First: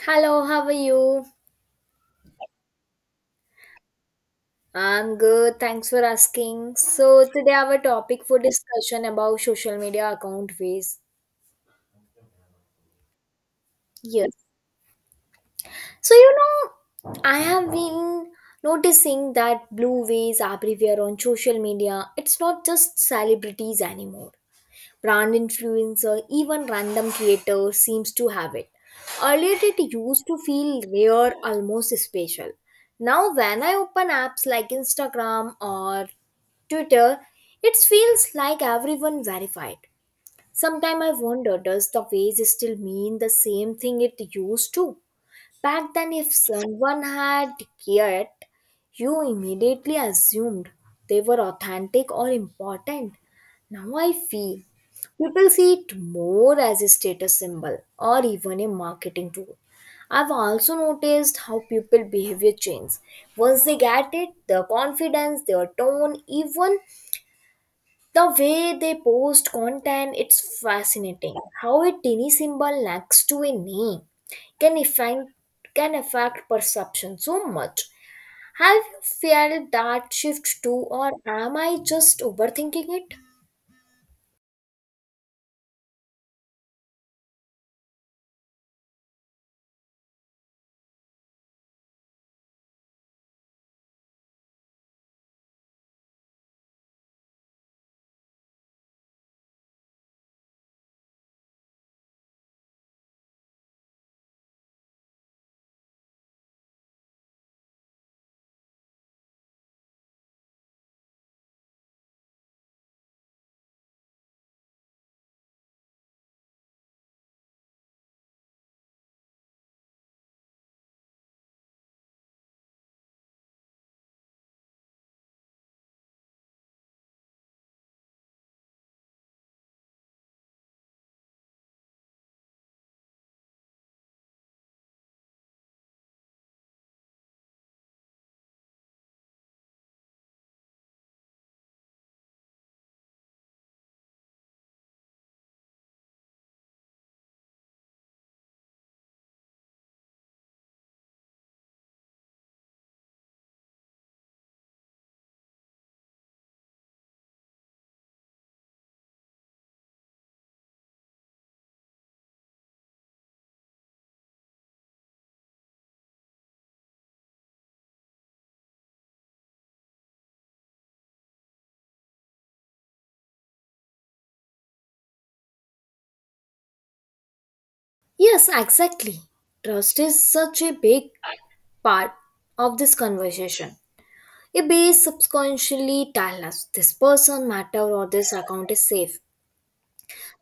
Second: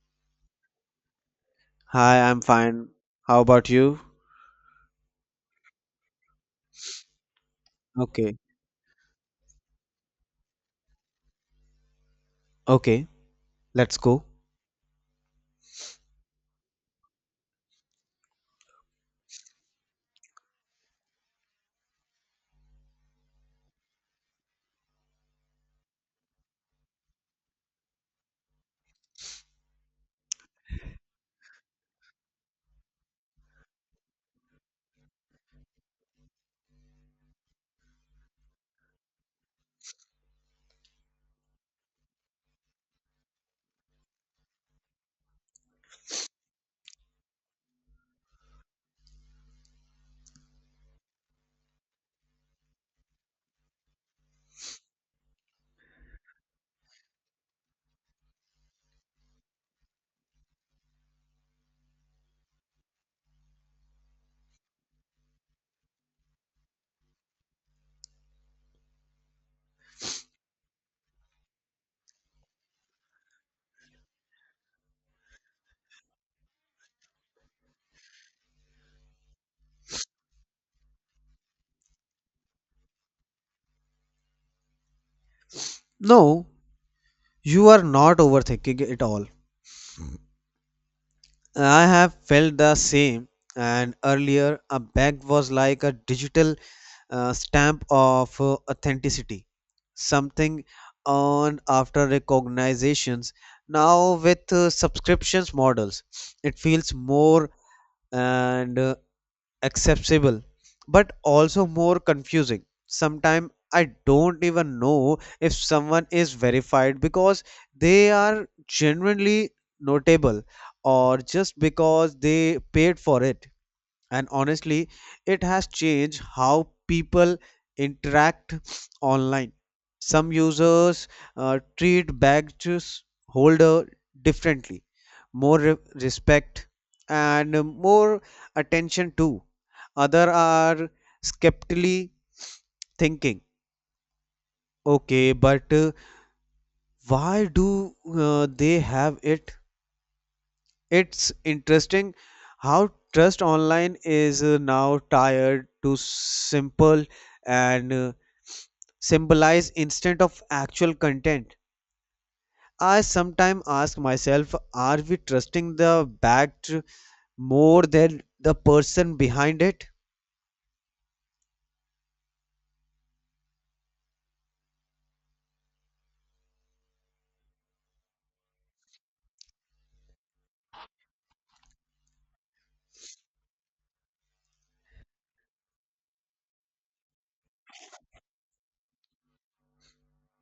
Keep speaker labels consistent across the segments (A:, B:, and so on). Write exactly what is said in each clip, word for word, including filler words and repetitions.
A: Hello, how are you?
B: Hi, I'm fine. How about you?
A: I'm good, thanks for asking. So today our topic
B: Okay,
A: for discussion about social media account ways.
B: okay, let's go.
A: Yes. So you know, I have been noticing that blue ways everywhere on social media. It's not just celebrities anymore. Brand influencer, even random creator seems to have it. Earlier it used to feel rare, almost special. Now when I open apps like Instagram or Twitter, it feels like everyone verified. Sometimes I wonder, does the phrase still mean the same thing it used to? Back then, if someone had yet, you immediately assumed they were authentic or important. Now I feel people see it more as a status symbol or even a marketing tool. I've also noticed how people behavior changes. Once they get it, their confidence, their tone, even the way they post content, it's fascinating how a tiny symbol next to a name can affect can affect perception so much. Have you felt that shift too, or am I just overthinking it?
B: No, you are not overthinking it all. I have felt the same, and earlier a bag was like a digital uh, stamp of uh, authenticity, something on after recognitions. Now, with uh, subscriptions models, it feels more and uh, accessible but also more confusing. Sometimes I don't even know if someone is verified because they are genuinely notable or just because they paid for it. And honestly, it has changed how people interact online. Some users uh, treat badges holder differently, more re- respect and more attention too. Other are skeptically thinking, okay, but uh, why do uh, they have it? It's interesting how trust online is uh, now tired to simple and uh, symbolize instead of actual content. I sometimes ask myself, are we trusting the backed more than the person behind it?
A: Yes, exactly. Trust is such a big part of this conversation. It base subconsciously tell us this person matter or this account is safe.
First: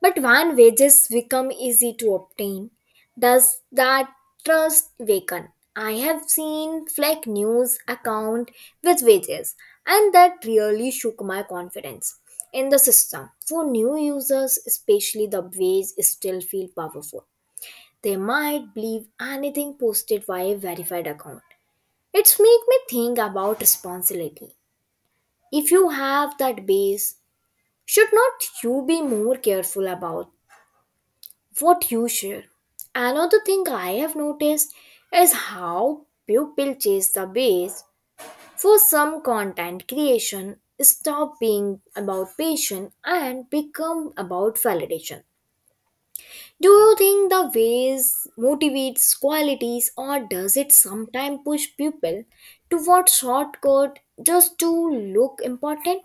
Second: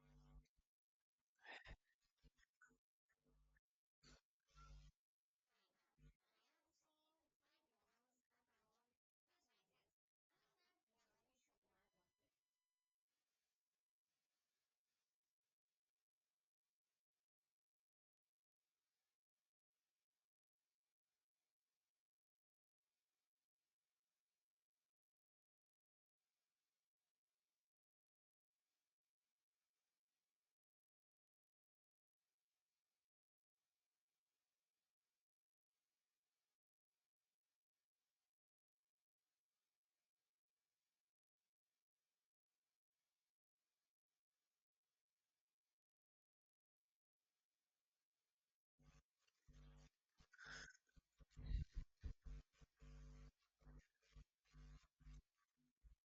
A: But when wages become easy to obtain, does that trust weaken? I have seen fake news account with wages, and that really shook my confidence in the system. For new users, especially, the wage still feel powerful. They might believe anything posted by a verified account. It's make me think about responsibility. If you have that base, should not you be more careful about what you share? Another thing I have noticed is how people chase the base. For some, content creation stop being about passion and become about validation. Do you think the ways motivates qualities, or does it sometimes push people toward shortcut just to look important?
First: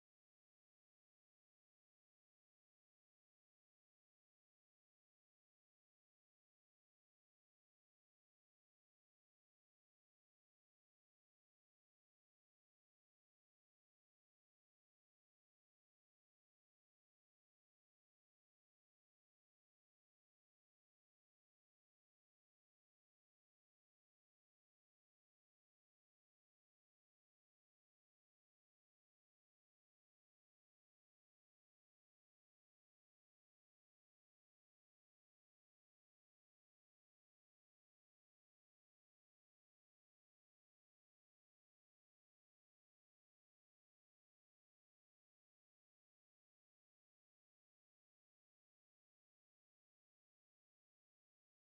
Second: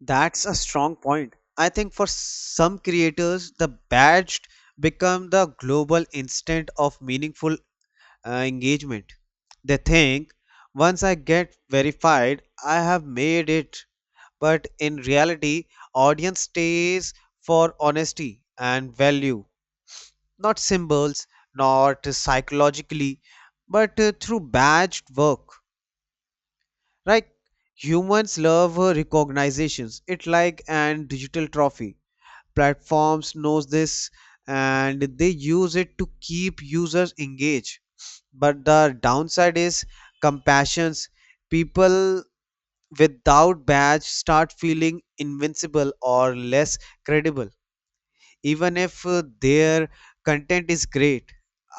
B: That's a strong point. I think for some creators, the badge become the global instant of meaningful uh, engagement. They think, once I get verified, I have made it. But in reality, audience stays for honesty and value, not symbols, not psychologically, but uh, through badged work. Right? Humans love uh, recognitions. It like an digital trophy. Platforms knows this, and they use it to keep users engaged, but the downside is compassions. People without badge start feeling invincible or less credible, even if uh, their content is great.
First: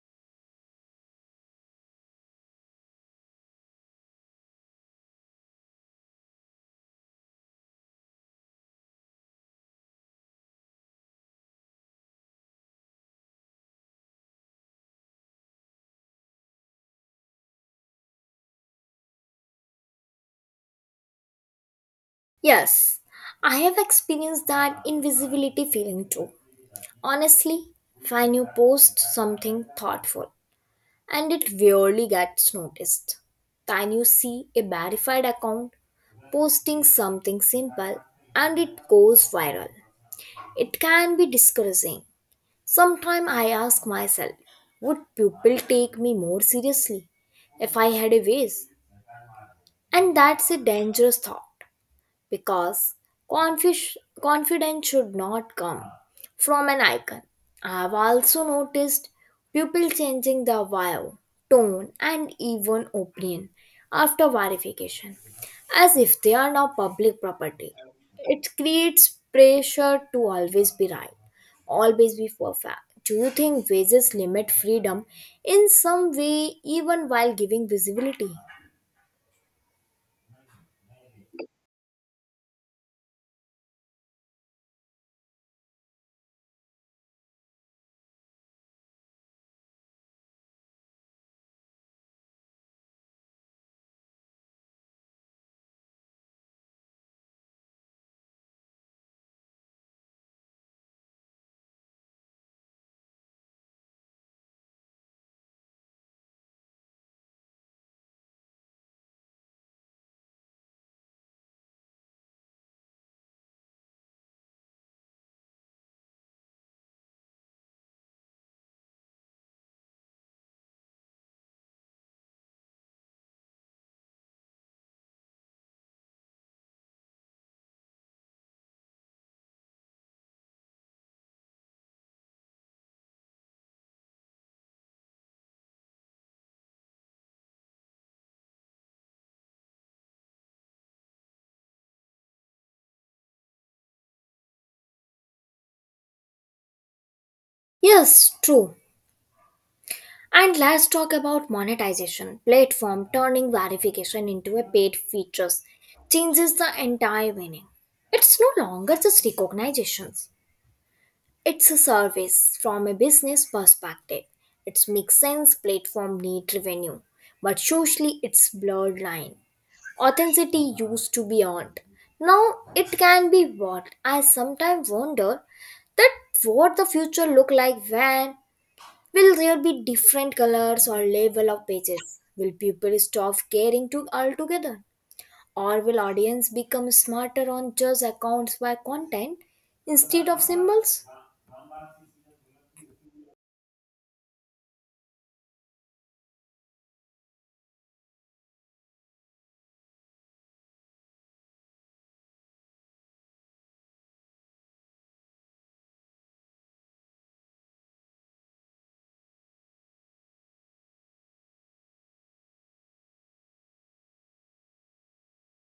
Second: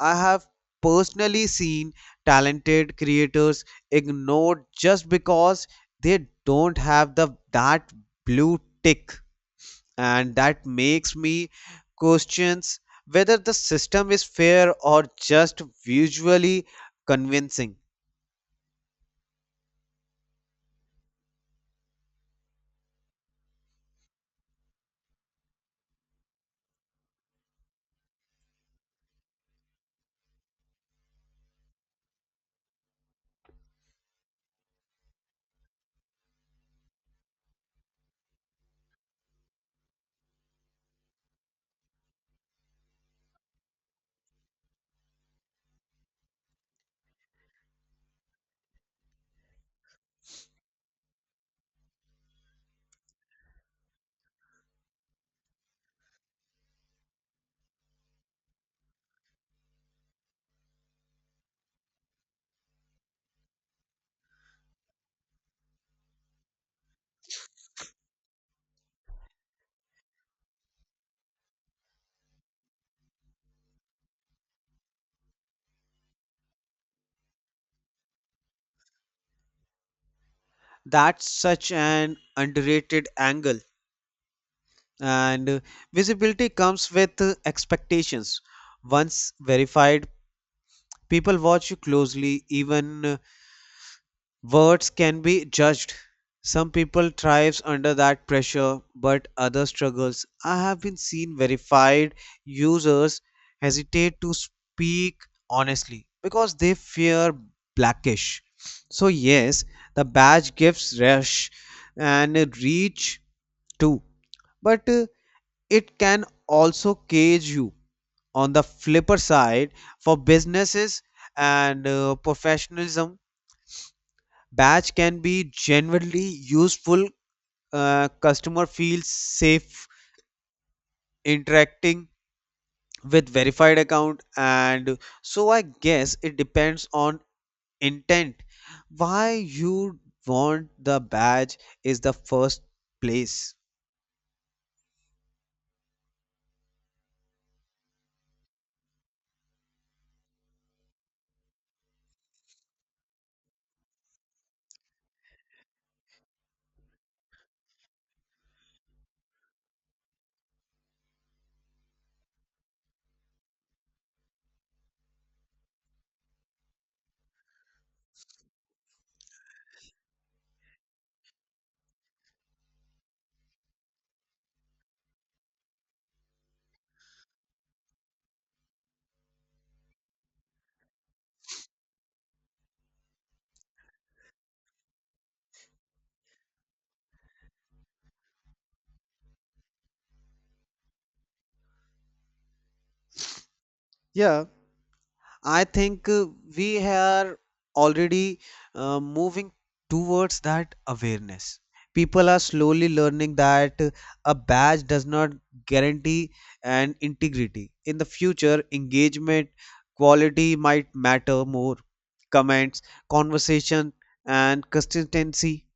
B: I have personally seen talented creators ignored just because they don't have the that blue tick, and that makes me questions whether the system is fair or just visually convincing.
A: Yes, I have experienced that invisibility feeling too. Honestly, when you post something thoughtful and it rarely gets noticed, then you see a verified account posting something simple and it goes viral. It can be discouraging. Sometimes I ask myself, would people take me more seriously if I had a voice? And that's a dangerous thought because confi- confidence should not come from an icon. I've also noticed people changing their vibe, tone, and even opinion after verification, as if they are now public property. It creates pressure to always be right, always be perfect. Do you think wages limit freedom in some way, even while giving visibility?
B: That's such an underrated angle, and uh, visibility comes with uh, expectations. Once verified, people watch you closely, even uh, words can be judged. Some people thrives under that pressure, but others struggles. I have been seen verified users hesitate to speak honestly because they fear blackish. So yes, the badge gives rush and reach too, but uh, it can also cage you. On the flipper side, for businesses and uh, professionalism, badge can be genuinely useful. Uh, customer feels safe interacting with verified account, and so I guess it depends on intent. Why you want the badge is the first place.
A: Yes, true. And let's talk about monetization. Platform turning verification into a paid features changes the entire meaning. It's no longer just recognitions. It's a service. From a business perspective, it makes sense platform need revenue, but socially it's blurred line. Authenticity used to be earned. Now it can be bought. I sometimes wonder that what the future look like when will there be different colors or level of pages? Will people stop caring to altogether? Or will audience become smarter on just accounts by content instead of symbols?
B: Yeah. I think uh, we are already uh, moving towards that awareness. People are slowly learning that uh, a badge does not guarantee an integrity. In the future, engagement quality might matter more. Comments, conversation, and consistency.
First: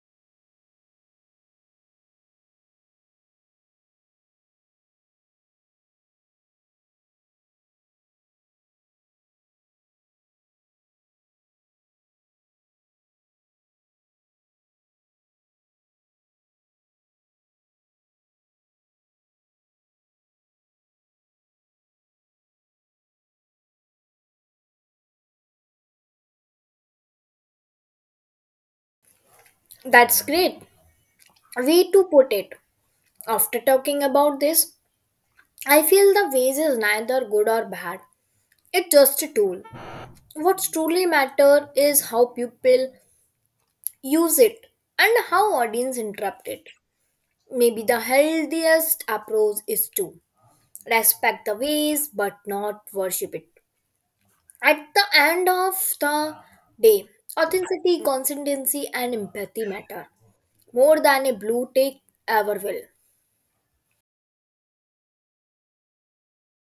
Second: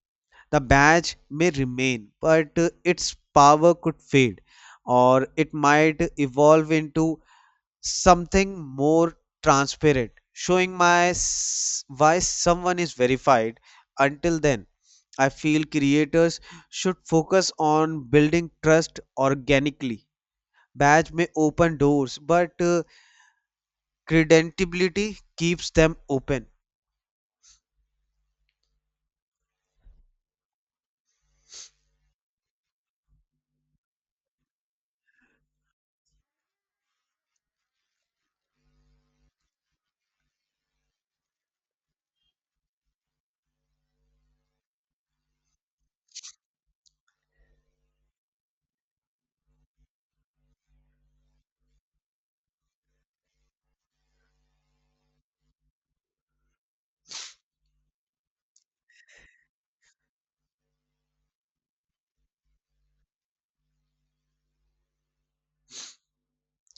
B: The badge may remain, but uh, its power could fade, or it might evolve into something more transparent, showing my s- why someone is verified. Until then, I feel creators should focus on building trust organically. Badge may open doors, but uh, credentiality keeps them open.
A: That's great. Way to put it. After talking about this, I feel the ways is neither good or bad. It's just a tool. What truly matter is how people use it and how audience interrupt it. Maybe the healthiest approach is to respect the ways but not worship it. At the end of the day, authenticity, consistency, and empathy matter more than a blue tick ever will.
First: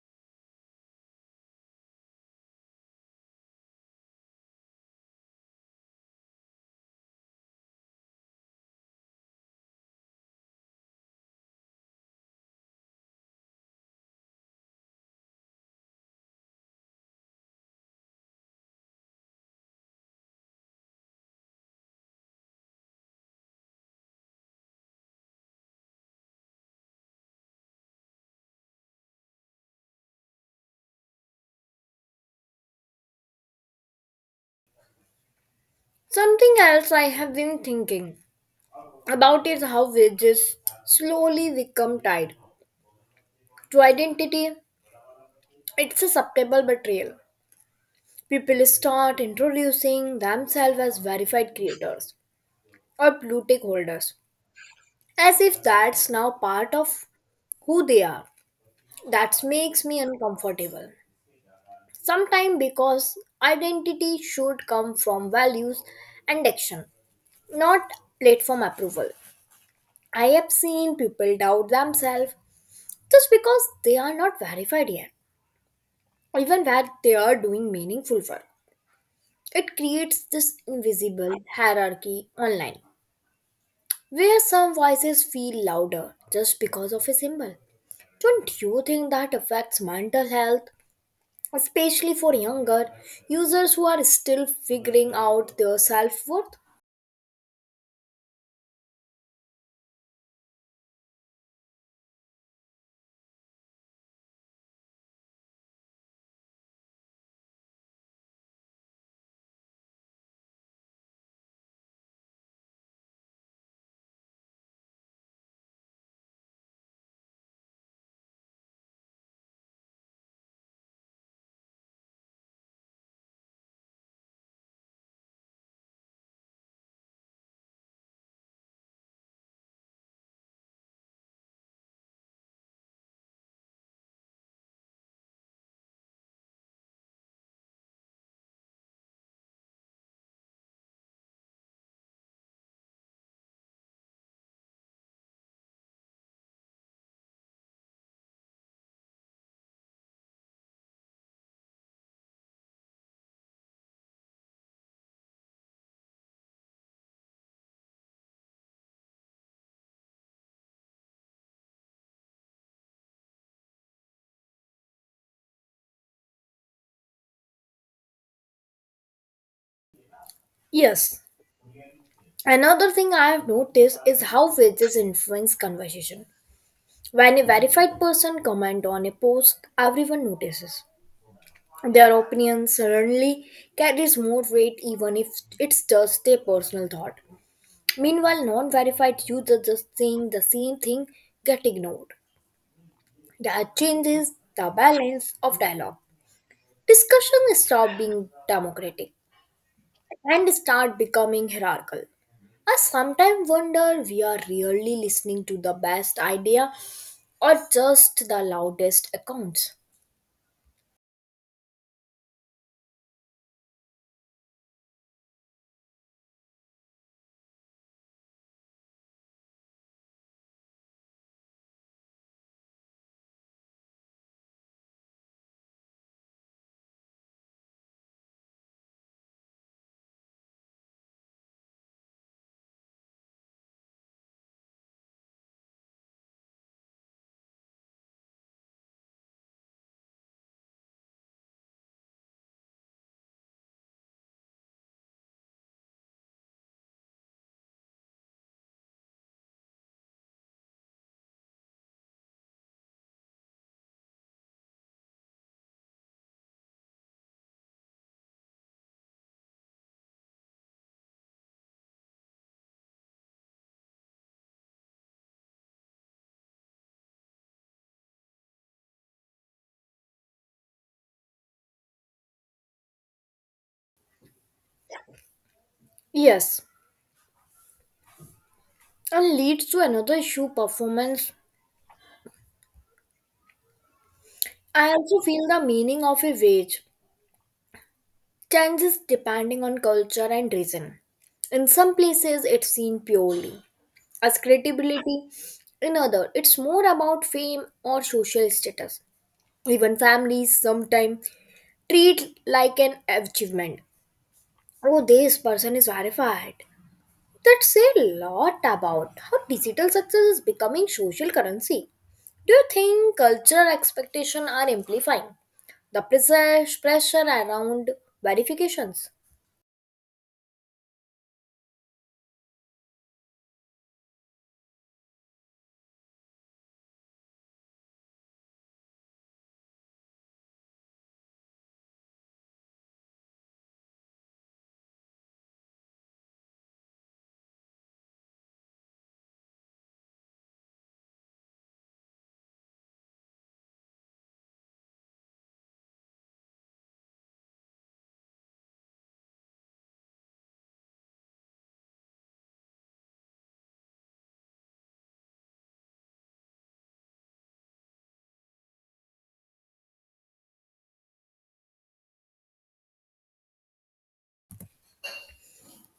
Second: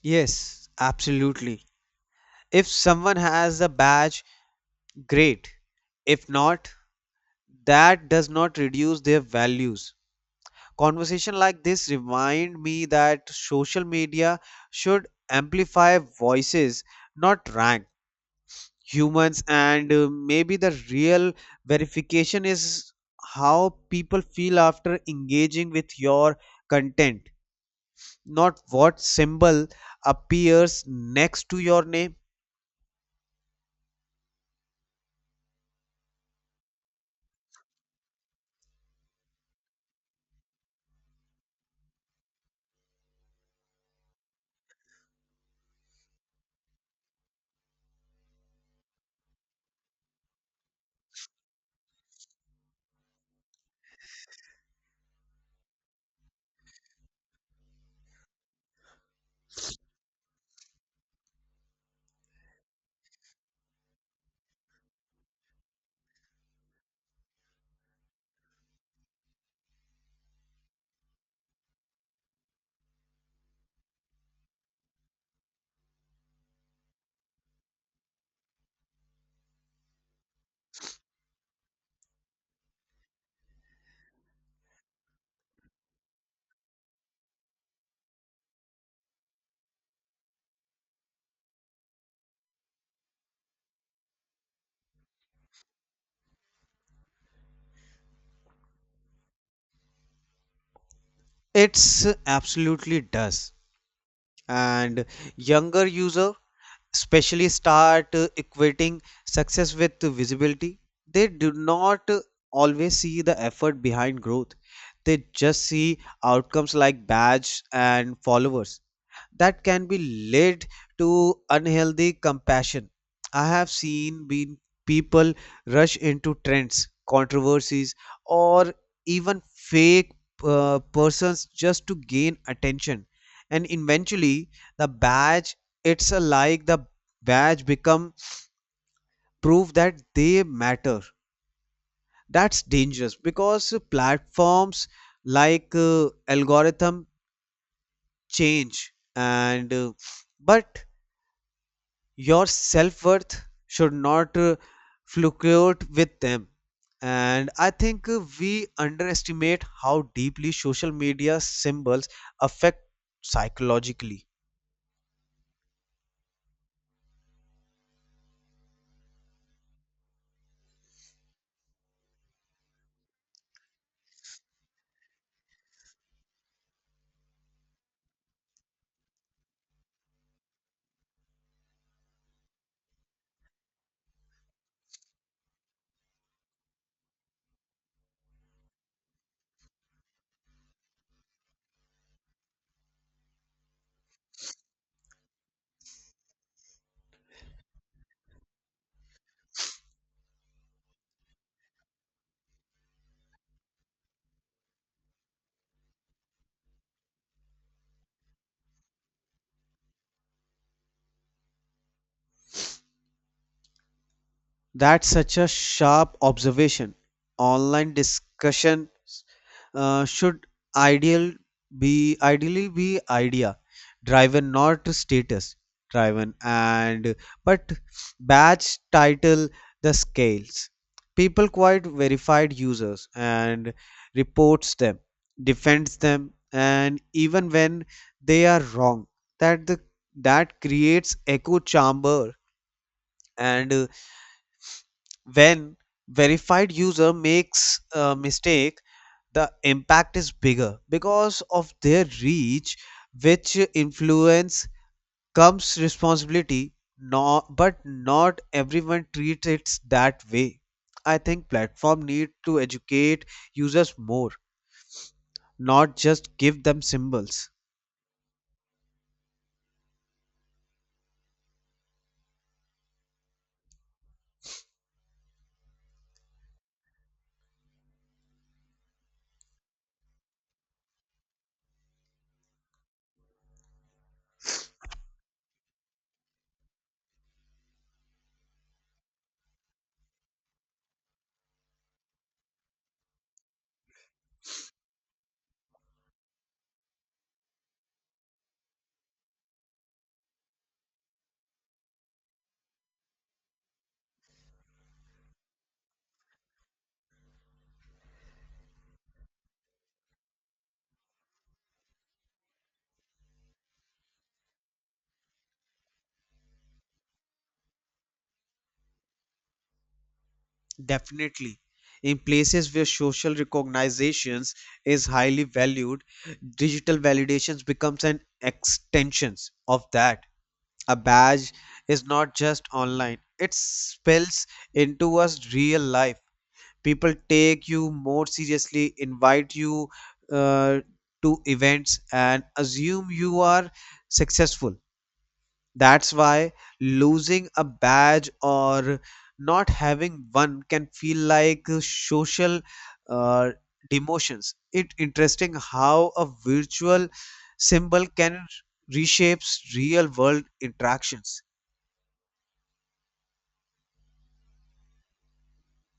B: Yes, absolutely. If someone has a badge, great. If not, that does not reduce their values. Conversation like this remind me that social media should amplify voices, not rank humans, and uh, maybe the real verification is how people feel after engaging with your content, not what symbol appears next to your name.
A: Something else I have been thinking about is how wages slowly become tied to identity. It's a subtle betrayal. People start introducing themselves as verified creators or blue tick holders, as if that's now part of who they are. That makes me uncomfortable sometimes, because identity should come from values and action, not platform approval. I have seen people doubt themselves just because they are not verified yet, even where they are doing meaningful work. It creates this invisible hierarchy online, where some voices feel louder just because of a symbol. Don't you think that affects mental health, especially for younger users who are still figuring out their self worth?
B: It's absolutely does. And younger user especially start uh, equating success with visibility. They do not uh, always see the effort behind growth. They just see outcomes like badge and followers that can be led to unhealthy compassion. I have seen been people rush into trends, controversies, or even fake uh, persons just to gain attention, and eventually the badge, it's a like the badge become proof that they matter. That's dangerous because platforms like uh, algorithm change and uh, but your self worth should not uh, fluctuate with them. And I think uh, we underestimate how deeply social media symbols affect psychologically.
A: Yes, another thing I have noticed is how wages influence conversation. When a verified person comment on a post, everyone notices. Their opinion suddenly carries more weight even if it's just a personal thought. Meanwhile, non-verified users just saying the same thing get ignored. That changes the balance of dialogue. Discussion stop being democratic and start becoming hierarchical. I sometimes wonder, we are really listening to the best idea or just the loudest accounts.
B: That's such a sharp observation. Online discussion uh, should ideal be ideally be idea driven, not status driven, and but batch title the scales. People quite verified users and reports them, defends them, and even when they are wrong, that the that creates echo chamber, and uh, when verified user makes a mistake, the impact is bigger because of their reach, which influence comes responsibility, not, but not everyone treats it that way. I think platform need to educate users more, not just give them symbols.
A: Yes, and leads to another issue, performance. I also feel the meaning of a wage changes depending on culture and region. In some places, it's seen purely as credibility. In other, it's more about fame or social status. Even families sometimes treat like an achievement. Oh, this person is verified. That say a lot about how digital success is becoming social currency. Do you think cultural expectations are amplifying the pressure pressure around verifications?
B: Definitely. In places where social recognizations is highly valued, digital validations becomes an extensions of that. A badge is not just online, it spills into us real life. People take you more seriously, invite you uh, to events and assume you are successful. That's why losing a badge or not having one can feel like uh, social uh, demotions. It's interesting how a virtual symbol can reshapes real world interactions.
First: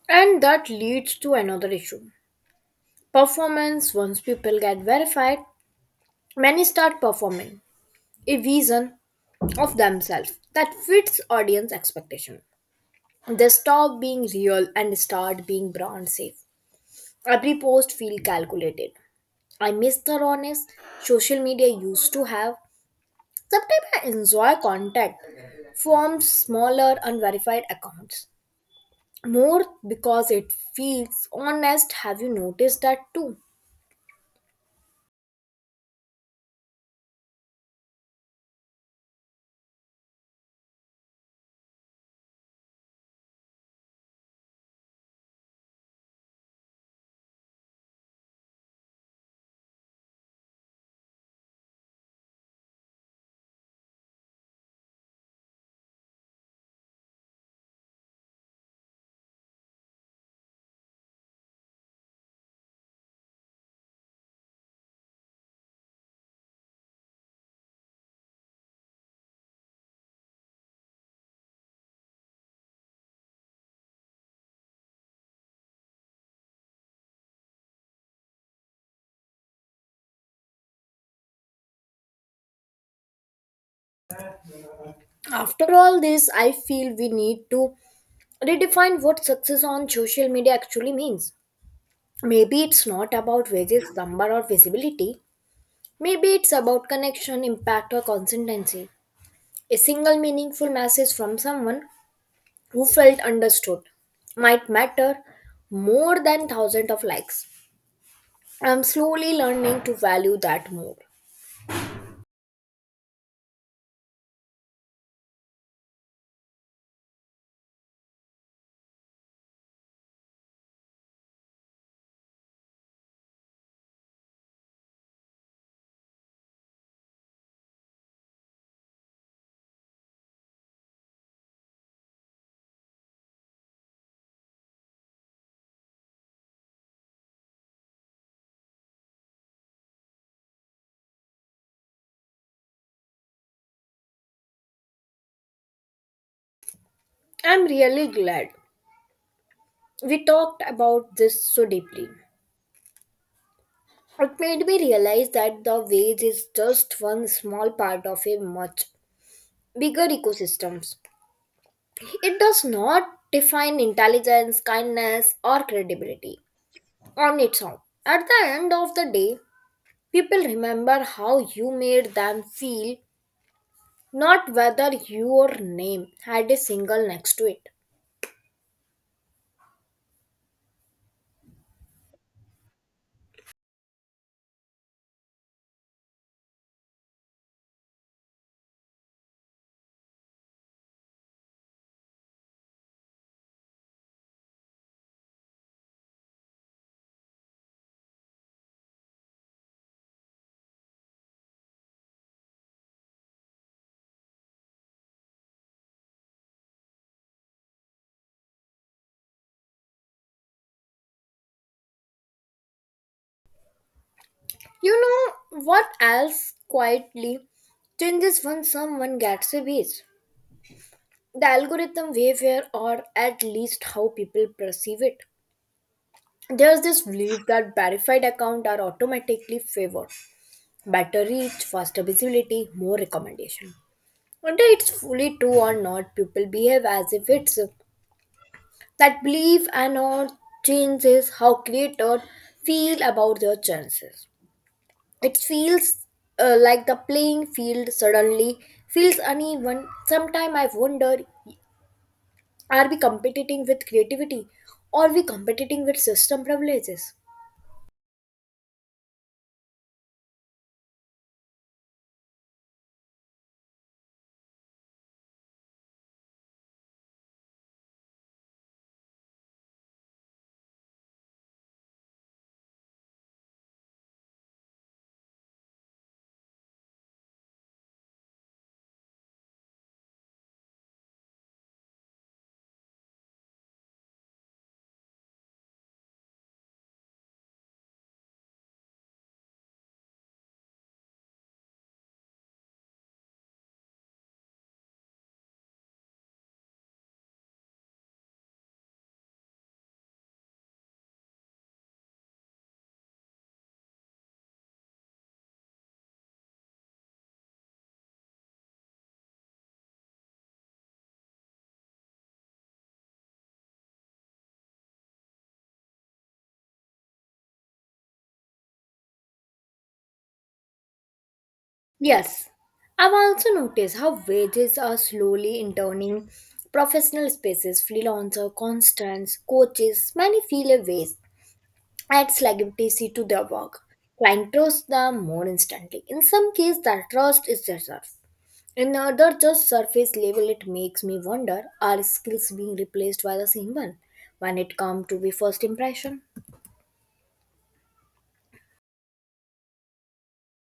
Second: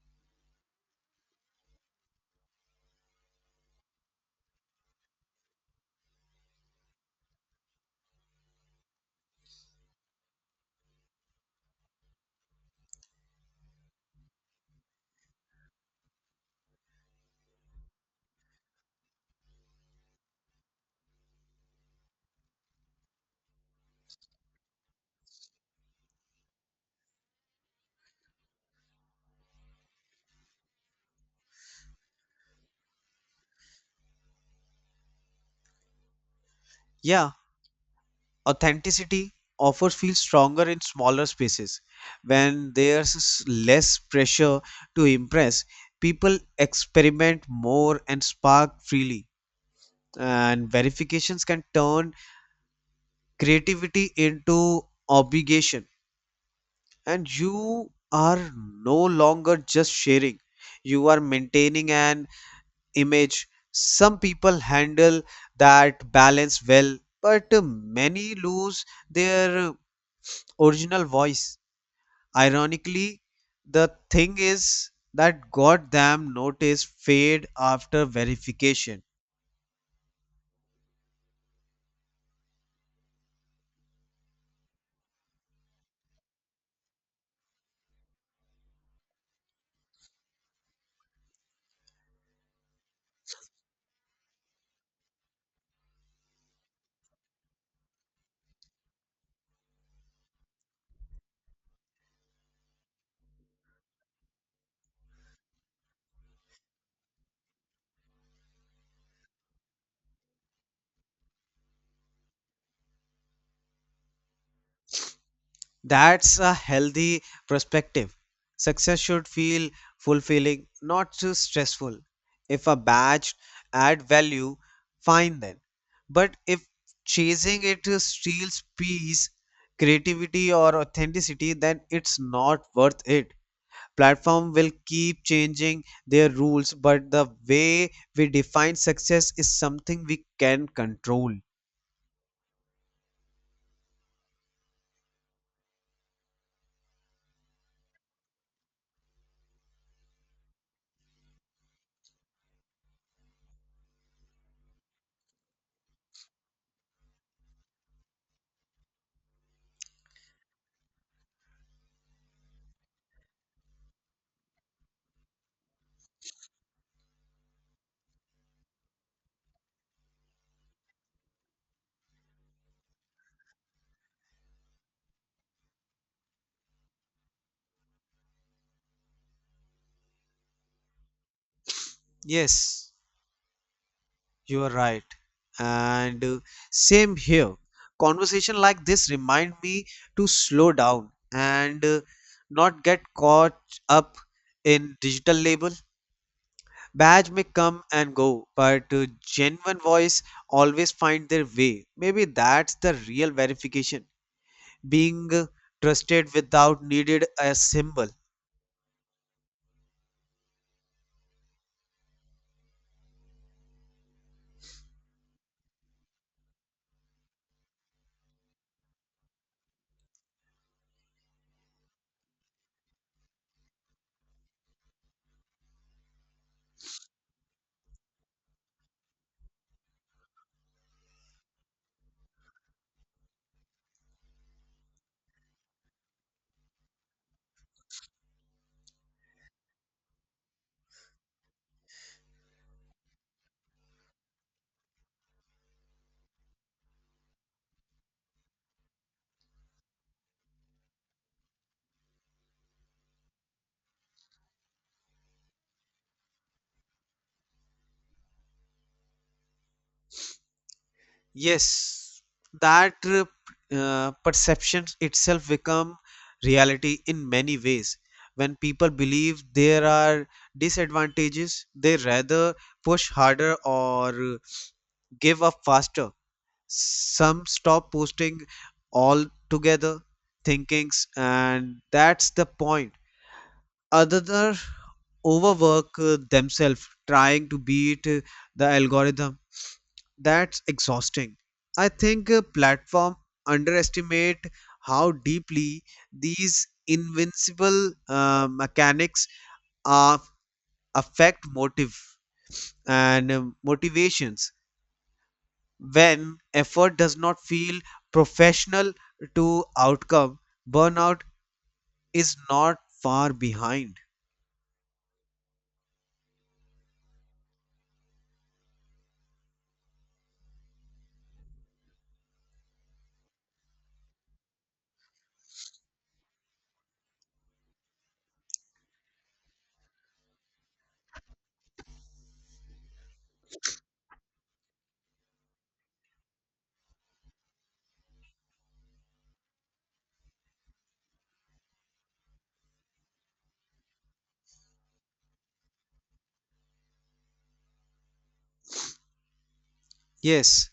A: And that leads to another issue. Performance, once people get verified, many start performing a vision of themselves that fits audience expectation. They stop being real and start being brand safe. Every post feel calculated. I miss the rawness social media used to have. Sometimes I enjoy contact from smaller unverified accounts more because it feels honest. Have you noticed that too?
B: Yeah, authenticity often feels stronger in smaller spaces. When there's s- less pressure to impress, people experiment more and spark freely. And verifications can turn creativity into obligation, and you are no longer just sharing, you are maintaining an image. Some people handle that balance well, but many lose their original voice. Ironically, the thing is that got them noticed fade after verification.
A: After all this, I feel we need to redefine what success on social media actually means. Maybe it's not about wages, number, or visibility. Maybe it's about connection, impact, or consistency. A single meaningful message from someone who felt understood might matter more than thousands of likes. I'm slowly learning to value that more.
B: That's a healthy perspective. Success should feel fulfilling, not too stressful. If a badge add value, fine then. But if chasing it steals peace, creativity or authenticity, then it's not worth it. Platform will keep changing their rules, but the way we define success is something we can control.
A: I'm really glad we talked about this so deeply. It made me realize that the wage is just one small part of a much bigger ecosystem. It does not define intelligence, kindness, or credibility on its own. At the end of the day, people remember how you made them feel, not whether your name had a single next to it.
B: Yes. You are right. And uh, same here. Conversation like this remind me to slow down and uh, not get caught up in digital label. Badge may come and go, but uh, genuine voice always find their way. Maybe that's the real verification. Being uh, trusted without needed a symbol.
A: You know what else quietly changes when someone gets a base? The algorithm behavior, or at least how people perceive it. There's this belief that verified accounts are automatically favored. Better reach, faster visibility, more recommendation. Whether it's fully true or not, people behave as if it's uh, that belief and not changes how creators feel about their chances. It feels uh, like the playing field suddenly feels uneven. Sometimes I wonder, are we competing with creativity or we competing with system privileges?
B: Yes, that uh, uh, perception itself become reality in many ways. When people believe there are disadvantages, they rather push harder or uh, give up faster. Some stop posting altogether, thinkings, and that's the point. Other overwork uh, themselves trying to beat uh, the algorithm, that's exhausting. I think uh, platform underestimate how deeply these invincible uh, mechanics are, affect motive and um, motivations. When effort does not feel professional to outcome, burnout is not far behind.
A: Yes, I've also noticed how wages are slowly entering professional spaces. Freelancer, constants, coaches, many feel a waste adds legitimacy to their work. Client trusts them more instantly. In some cases, that trust is deserved. In other, just surface level. It makes me wonder, are skills being replaced by the same one when it comes to the first impression?
B: Yes,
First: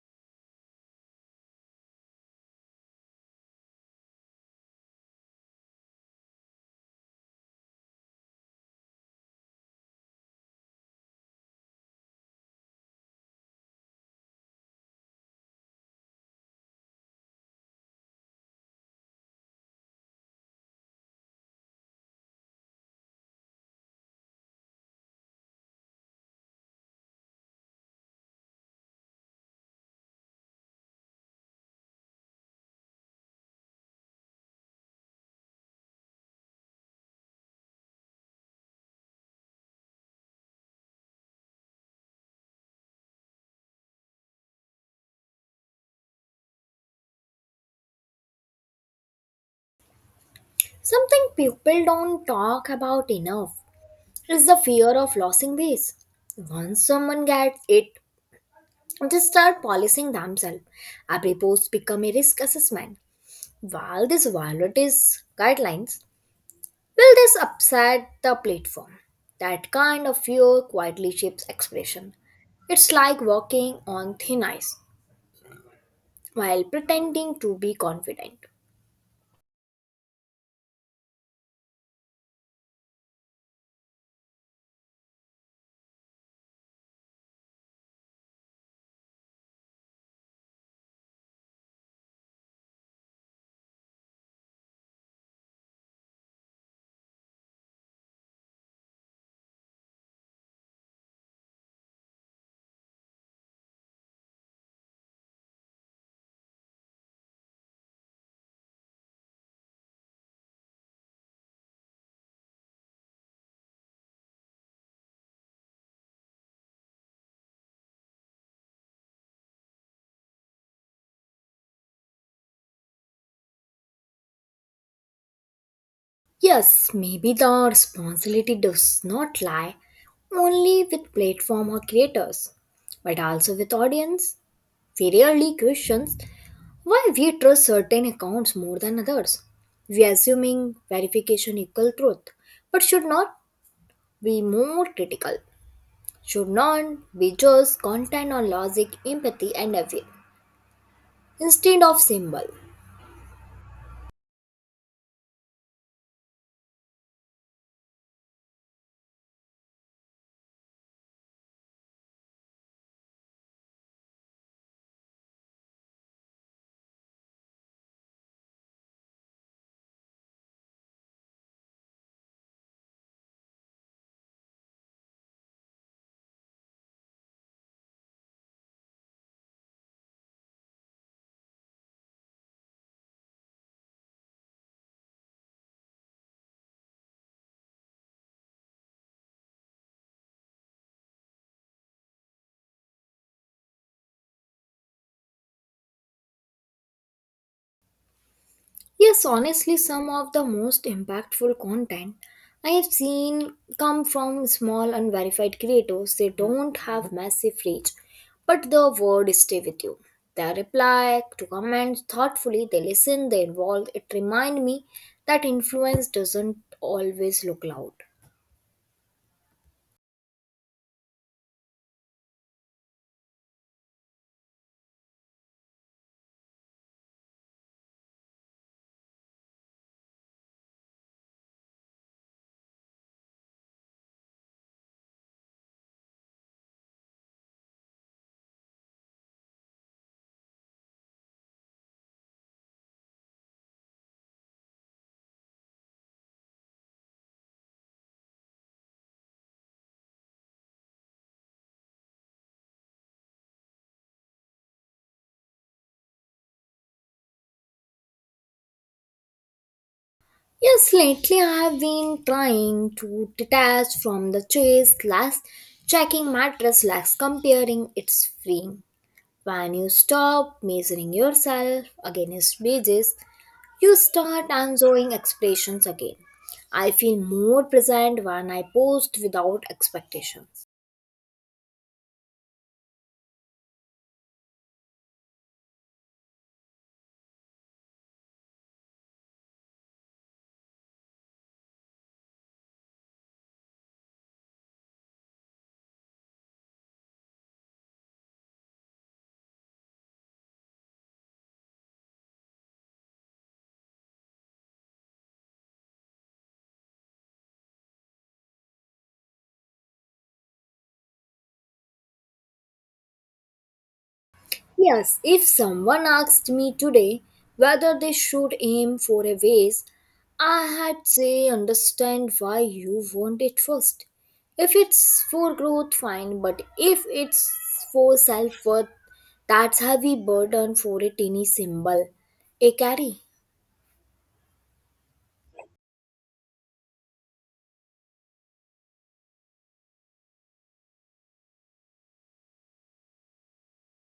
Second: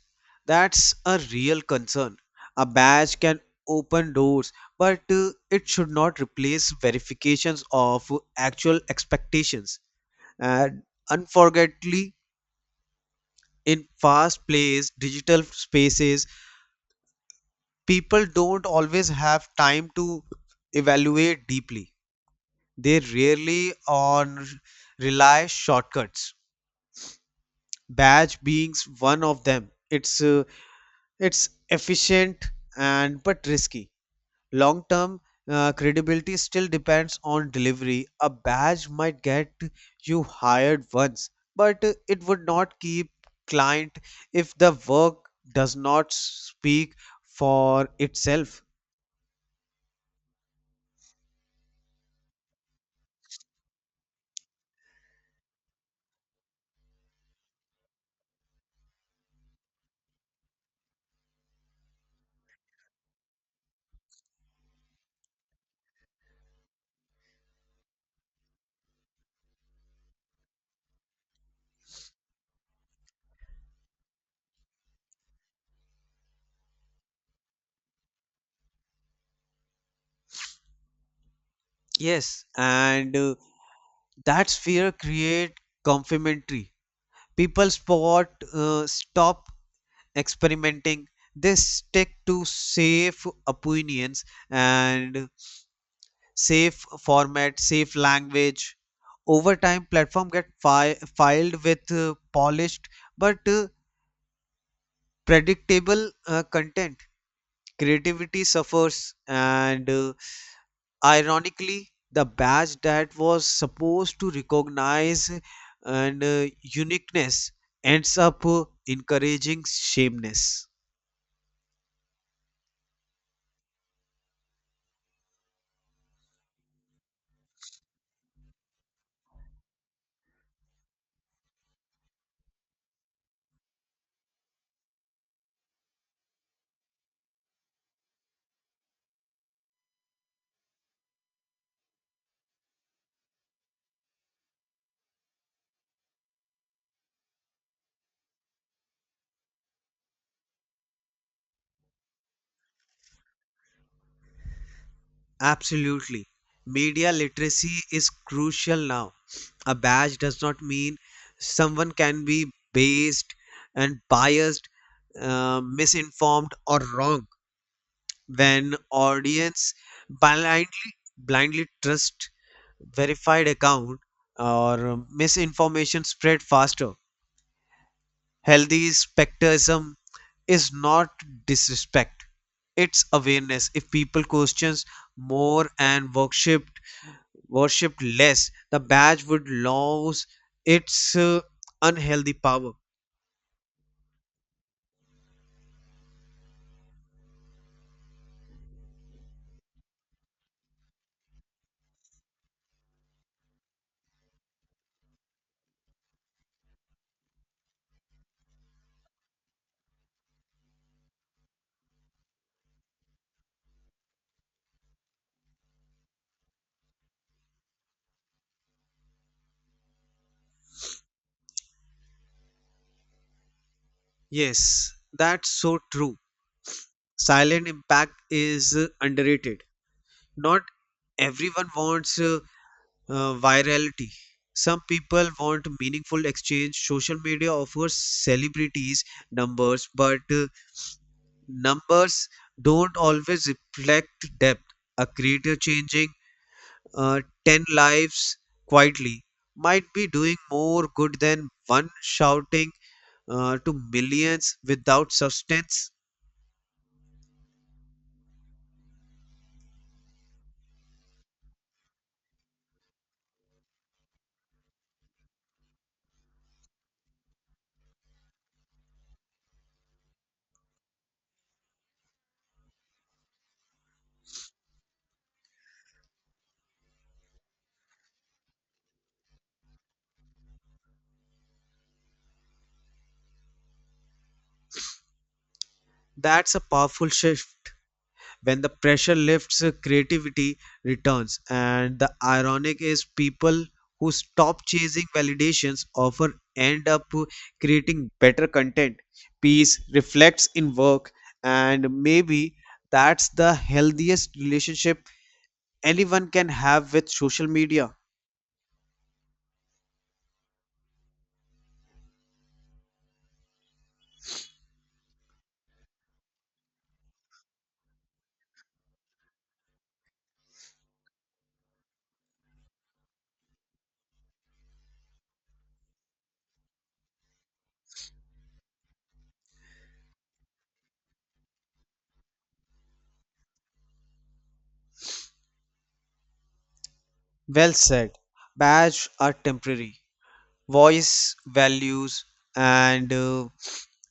B: that's a real concern. A badge can open doors, but uh, it should not replace verifications of actual expectations. And unfortunately, in fast paced digital spaces, people don't always have time to evaluate deeply. They rarely on rely shortcuts. Badge being one of them. It's uh, it's efficient and but risky long term. Uh, credibility still depends on delivery. A badge might get you hired once, but uh, it would not keep client if the work does not speak for itself.
A: Something people don't talk about enough is the fear of losing base. Once someone gets it, they start policing themselves. Every post become a risk assessment. While this violates guidelines, will this upset the platform? That kind of fear quietly shapes expression. It's like walking on thin ice while pretending to be confident.
B: Yes, and uh, that sphere create complementary. People spot uh, stop experimenting, they stick to safe opinions and safe format, safe language. Over time, platform get fi- filed with uh, polished but uh, predictable uh, content. Creativity suffers, and uh, ironically, the badge that was supposed to recognize and uh, uniqueness ends up uh, encouraging shameness.
A: Yes, maybe the responsibility does not lie only with platform or creators, but also with audience. We rarely question why we trust certain accounts more than others. We assuming verification equal truth, but should not be more critical. Should not be just content on logic, empathy, and effect instead of symbol.
B: Absolutely, media literacy is crucial now. A badge does not mean someone can be based and biased, uh, misinformed or wrong. When audience blindly blindly trust verified account or um, misinformation spread faster, healthy skepticism is not disrespect, it's awareness. If people questions more and worship worshipped less, the badge would lose its uh, unhealthy power.
A: Yes, honestly, some of the most impactful content I have seen come from small unverified creators. They don't have massive reach, but the word stay with you. They reply to comments thoughtfully. They listen. They involve. It reminds me that influence doesn't always look loud.
B: Yes, that's so true. Silent impact is uh, underrated. Not everyone wants uh, uh, virality. Some people want meaningful exchange. Social media offers celebrities numbers, but uh, numbers don't always reflect depth. A creator changing uh, ten lives quietly might be doing more good than one shouting uh, to millions without substance.
A: Yes, lately I have been trying to detach from the chase. Last checking mattress legs, comparing its freeing. When you stop measuring yourself against wages, you start answering expressions again. I feel more present when I post without expectations.
B: That's a powerful shift. When the pressure lifts, uh, creativity returns. And the ironic is, people who stop chasing validations often end up uh, creating better content. Peace reflects in work, and maybe that's the healthiest relationship anyone can have with social media.
A: Yes, if someone asked me today whether they should aim for a vase, I had say understand why you want it first. If it's for growth, fine, but if it's for self worth, that's heavy burden for a tiny symbol. A carry.
B: Well said. Badge are temporary. Voice, values, and uh,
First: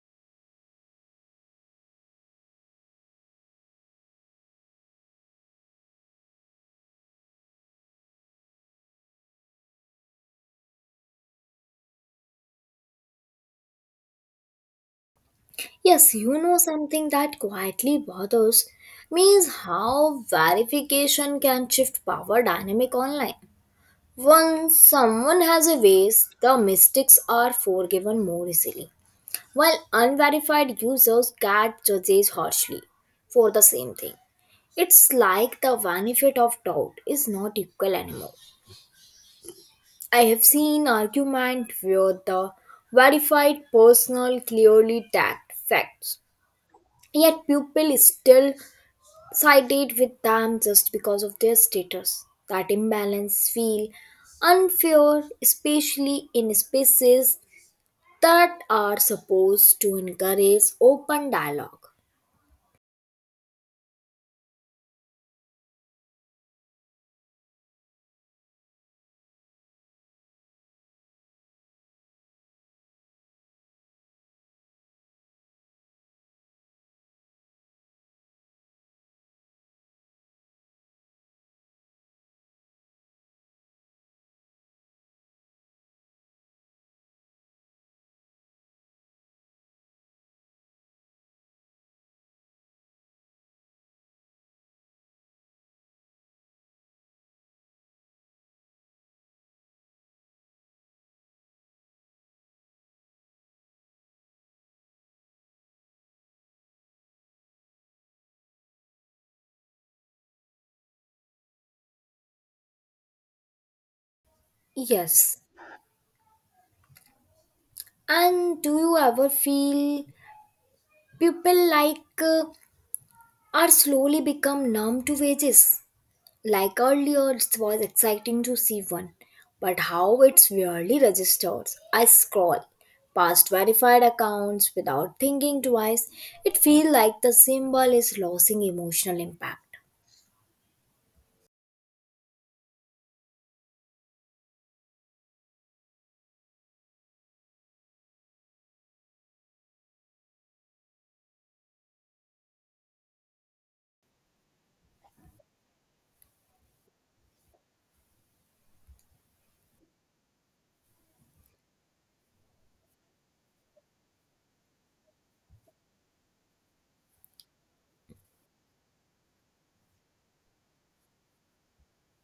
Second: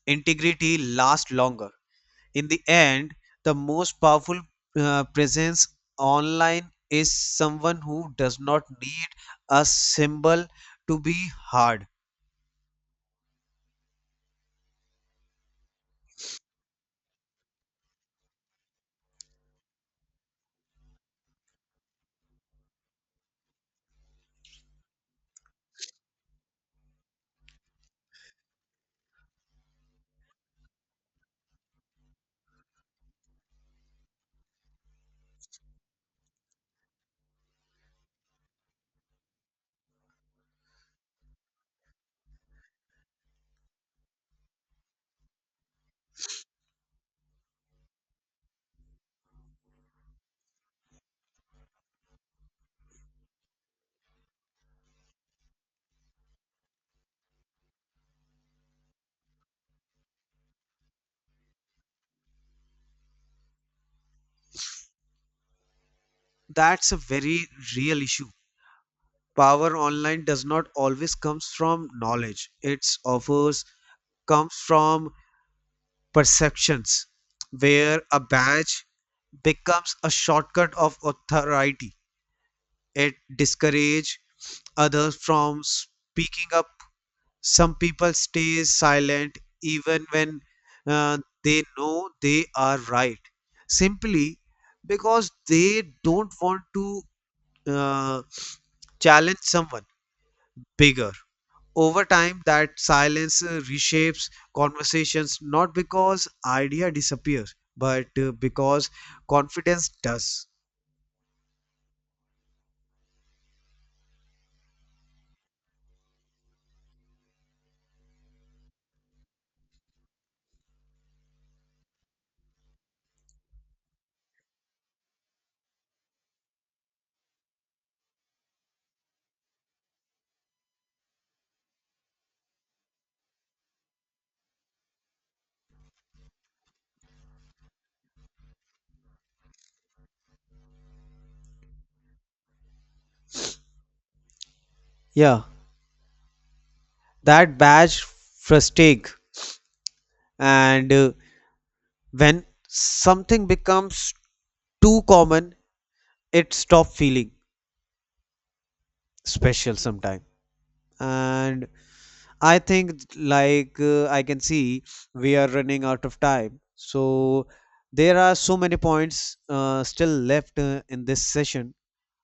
B: integrity last longer. In the end, the most powerful uh, presence online is someone who does not need a symbol to be hard.
A: Yes, you know something that quietly bothers me is how verification can shift power dynamic online. Once someone has a ways, the mistakes are forgiven more easily, while unverified users get judged harshly for the same thing. It's like the benefit of doubt is not equal anymore. I have seen argument where the verified personal clearly tagged facts, yet people still sided with them just because of their status. That imbalance feel unfair, especially in spaces that are supposed to encourage open dialogue.
B: That's a very real issue. Power online does not always comes from knowledge. It offers comes from perceptions where a badge becomes a shortcut of authority. It discourages others from speaking up. Some people stay silent even when uh, they know they are right, simply because they don't want to uh, challenge someone bigger. Over time, that silence uh, reshapes conversations, not because idea disappears, but uh, because confidence does.
A: Yes. And do you ever feel people like uh, are slowly become numb to wages? Like earlier, it was exciting to see one, but how it really registers. I scroll past verified accounts without thinking twice. It feels like the symbol is losing emotional impact.
B: Yeah, that badge frustrate, and uh, when something becomes too common, it stops feeling special sometime. And I think, like uh, I can see, we are running out of time. So there are so many points uh, still left uh, in this session.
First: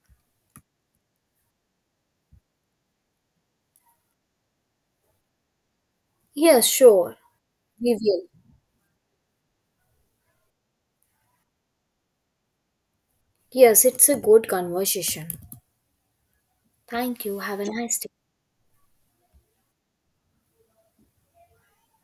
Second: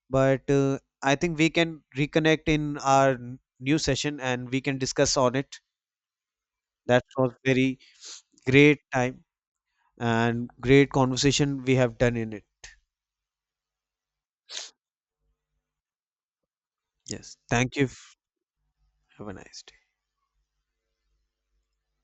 B: But uh, I think we can reconnect in our n- new session and we can discuss on it.
A: Yes,
B: That
A: sure,
B: was very
A: we will.
B: great time and great conversation we have done in it.
A: Yes, it's a good conversation. Thank
B: Yes.
A: you. Have a
B: Thank you.
A: nice day.
B: Have a nice day.